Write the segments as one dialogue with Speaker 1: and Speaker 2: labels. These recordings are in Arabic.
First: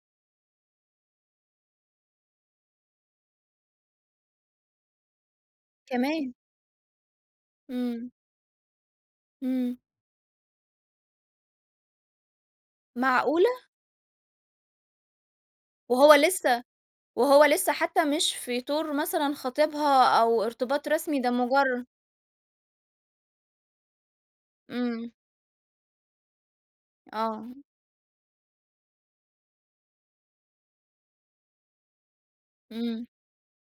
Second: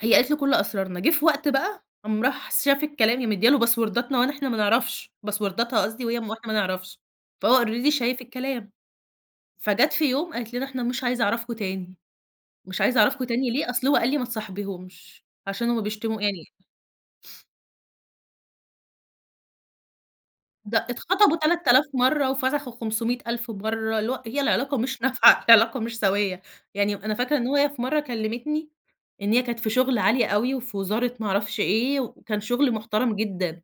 Speaker 1: هي قالت له كل أسرارنا. جه في وقت بقى، قام راح س شاف الكلام، هي مدّيه له باسورداتنا ون إحنا ما نعرفش باسورداتها قصدي وهي م
Speaker 2: كمان!
Speaker 1: واحنا ما نعرفش. فهو already
Speaker 2: إمم.
Speaker 1: شايف الكلام.
Speaker 2: إمم.
Speaker 1: فجات في يوم قالت لنا: "إحنا مش عايزة أعرفكم تاني." مش عايزة أعرفكم تاني
Speaker 2: معقولة؟!
Speaker 1: ليه؟ أصل هو قال لي: "ما تصاحبيهُمش، عشان هم
Speaker 2: وهو
Speaker 1: بيشتموا." يعني
Speaker 2: لسه وهو لسه حتى مش في طور مثلًا خطيبها، أو
Speaker 1: ده
Speaker 2: ارتباط رسمي، ده
Speaker 1: اتخطبوا تلات آلاف
Speaker 2: مجر
Speaker 1: مرّة، وفسخوا خُمسمية ألف مرّة اللي هو هي العلاقة مش
Speaker 2: إمم.
Speaker 1: نافعة، العلاقة مش سَويّة. يعني أنا فاكرة إن
Speaker 2: آه.
Speaker 1: هو هي في مرّة كلّمتني، إن هي كانت في شُغل عالي أوي، وفي وزارة ما أعرفش إيه، وكان شُغل
Speaker 2: إمم.
Speaker 1: محترم جدًا.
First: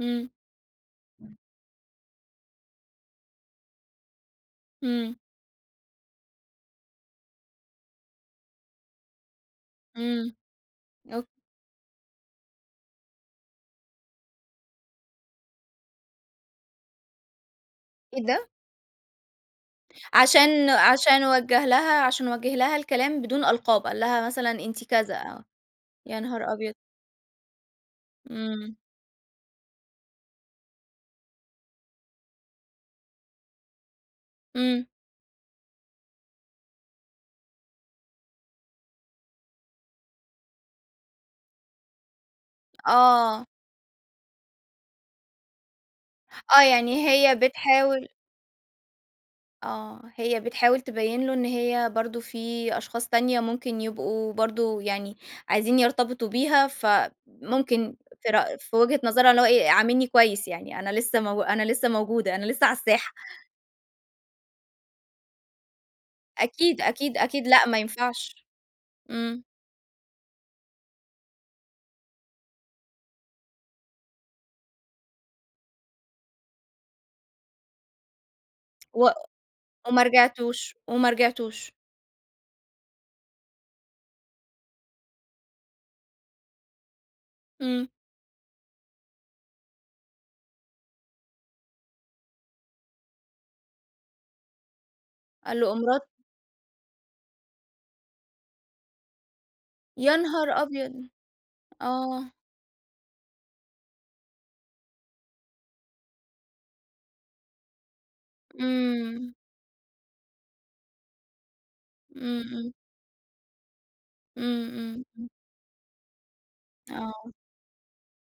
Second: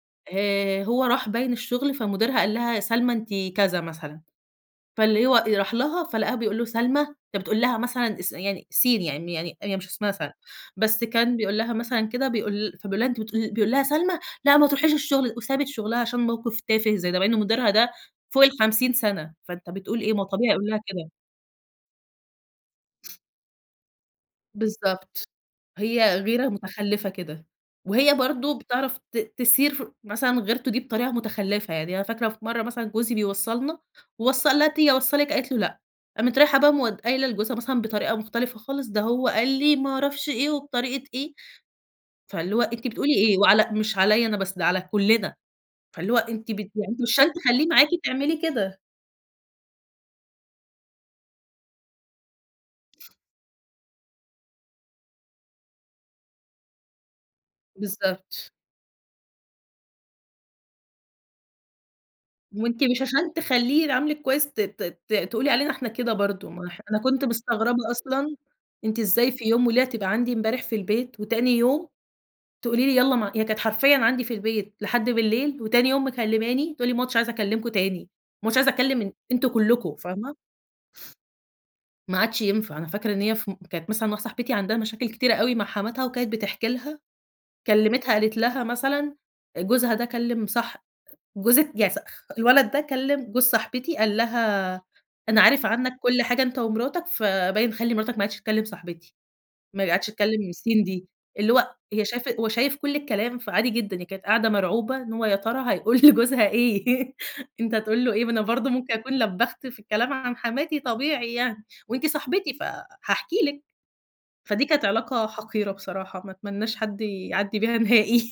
Speaker 2: إمم.
Speaker 1: آآ، هو راح باين الشغل، فمديرها قال لها: "يا سلمى أنتِ كذا." مثلًا،
Speaker 2: إمم.
Speaker 1: فاللي هو راح لها، فلقاها بيقول له :"سلمى!" أنت بتقول لها مثلًا اس يعني سين يعني يعني هي مش اسمها سلمى.
Speaker 2: إمم.
Speaker 1: بس
Speaker 2: اوك
Speaker 1: كان بيقول لها مثلًا كده، بيقول فبيقول لها أنتِ بتقول بيقول لها: "سلمى! لأ ما تروحيش الشغل." وسابت شغلها عشان موقف تافة زي ده. مع إن مديرها ده
Speaker 2: إيه
Speaker 1: فوق
Speaker 2: ده؟!
Speaker 1: ال50 سنة. فأنت بتقول إيه، ما هو طبيعي يقول
Speaker 2: عشان
Speaker 1: لها كده.
Speaker 2: عشان وجّه لها عشان وجّه لها الكلام بدون ألقاب. قال لها مثلًا أنتِ كذا،
Speaker 1: بالضبط،
Speaker 2: آه.
Speaker 1: هي
Speaker 2: يا
Speaker 1: غيرة
Speaker 2: نهار أبيض!
Speaker 1: متخلّفة كده. وهي برضه
Speaker 2: إمم.
Speaker 1: بتعرف ت تثير ف مثلًا غيرته دي بطريقة متخلّفة. يعني أنا فاكرة في مرّة مثلًا جوزي بيوصّلنا. ووصّل قال لها:
Speaker 2: إمم.
Speaker 1: "تيجي اوصّلِك؟" قالت له: "لأ." قامت رايحة بقى مود قايله لجوزها مثلًا بطريقة مختلفة خالص، ده هو قال لي ما أعرفش إيه، وبطريقة إيه. فاللي هو، أنتِ بتقولي إيه؟
Speaker 2: آه.
Speaker 1: وعلى مش عليّا أنا بس، ده على كلّنا. فاللي هو أنتِ بت
Speaker 2: آه،
Speaker 1: يعني أنتِ
Speaker 2: يعني
Speaker 1: مش علشان
Speaker 2: هي
Speaker 1: تخلّيه معاكِ،
Speaker 2: بتحاول
Speaker 1: تعملي كده.
Speaker 2: آه، هي بتحاول تبيّن له إن هي برضه في أشخاص تانية ممكن يبقوا برضه يعني عايزين يرتبطوا بيها، فممكن في
Speaker 1: بالضبط
Speaker 2: رأ في وجهة نظرها اللي هو إيه، عاملني كويس يعني. أنا لسه مو أنا لسه موجودة، أنا لسه على
Speaker 1: وأنتِ مش
Speaker 2: الساحة.
Speaker 1: عشان تخلّيه يعاملِك كويس، ت ت ت تقولي علينا إحنا كده برضه. ما اح
Speaker 2: أكيد،
Speaker 1: أنا
Speaker 2: أكيد،
Speaker 1: كنت
Speaker 2: أكيد لأ، ما
Speaker 1: مستغربة أصلًا
Speaker 2: ينفعش.
Speaker 1: أنتِ إزاي
Speaker 2: إمم.
Speaker 1: في يوم وليلة تبقى عندي امبارح في البيت، وتاني يوم تقولي لي يالّا مع هي كانت حرفيًا عندي في البيت لحد بالليل، وتاني يوم مكلّماني تقول لي: "ما عدتش عايزة أكلّمكم تاني، ما عدتش عايزة
Speaker 2: وأ
Speaker 1: أكلّم أنتم كلكم."
Speaker 2: وما
Speaker 1: فاهمة؟
Speaker 2: رجعتوش، وما رجعتوش.
Speaker 1: ما عادش ينفع. أنا فاكرة إن هي ف كانت مثلًا مع صاحبتي عندها مشاكل كتيرة أوي مع حماتها، وكانت بتحكي لها.
Speaker 2: إمم.
Speaker 1: كلّمِتها قالت لها مثلًا آآ، جوزها ده كلّم صح أ جوزِك يعني صخ الولد ده، كلّم جوز صاحبتي قال لها: "أنا
Speaker 2: قال
Speaker 1: عارف
Speaker 2: له أ
Speaker 1: عنك
Speaker 2: مرات
Speaker 1: كل حاجة أنت ومراتك." فباين "خلّي مراتك ما عادتش تكلّم صاحبتي." ما عادتش
Speaker 2: يا نهار
Speaker 1: تكلّم سين دي،
Speaker 2: أبيض!
Speaker 1: اللي هو هي
Speaker 2: آه.
Speaker 1: شايفة هو شايف كل الكلام، فعادي جدًا. هي كانت قاعدة مرعوبة إن هو يا ترى هيقول لجوزها إيه؟ أنت هتقول له إيه؟ ما أنا برضه ممكن أكون
Speaker 2: إمم.
Speaker 1: لبّخت في الكلام عن حماتي طبيعي يعني، وأنتِ
Speaker 2: إمم،
Speaker 1: صاحبتي
Speaker 2: إمم.
Speaker 1: فهاحكي لِك. فدي
Speaker 2: إمم،
Speaker 1: كانت
Speaker 2: إمم،
Speaker 1: علاقة
Speaker 2: إمم.
Speaker 1: حقيرة بصراحة، ما أتمناش حد
Speaker 2: آه.
Speaker 1: يعدّي بيها نهائي.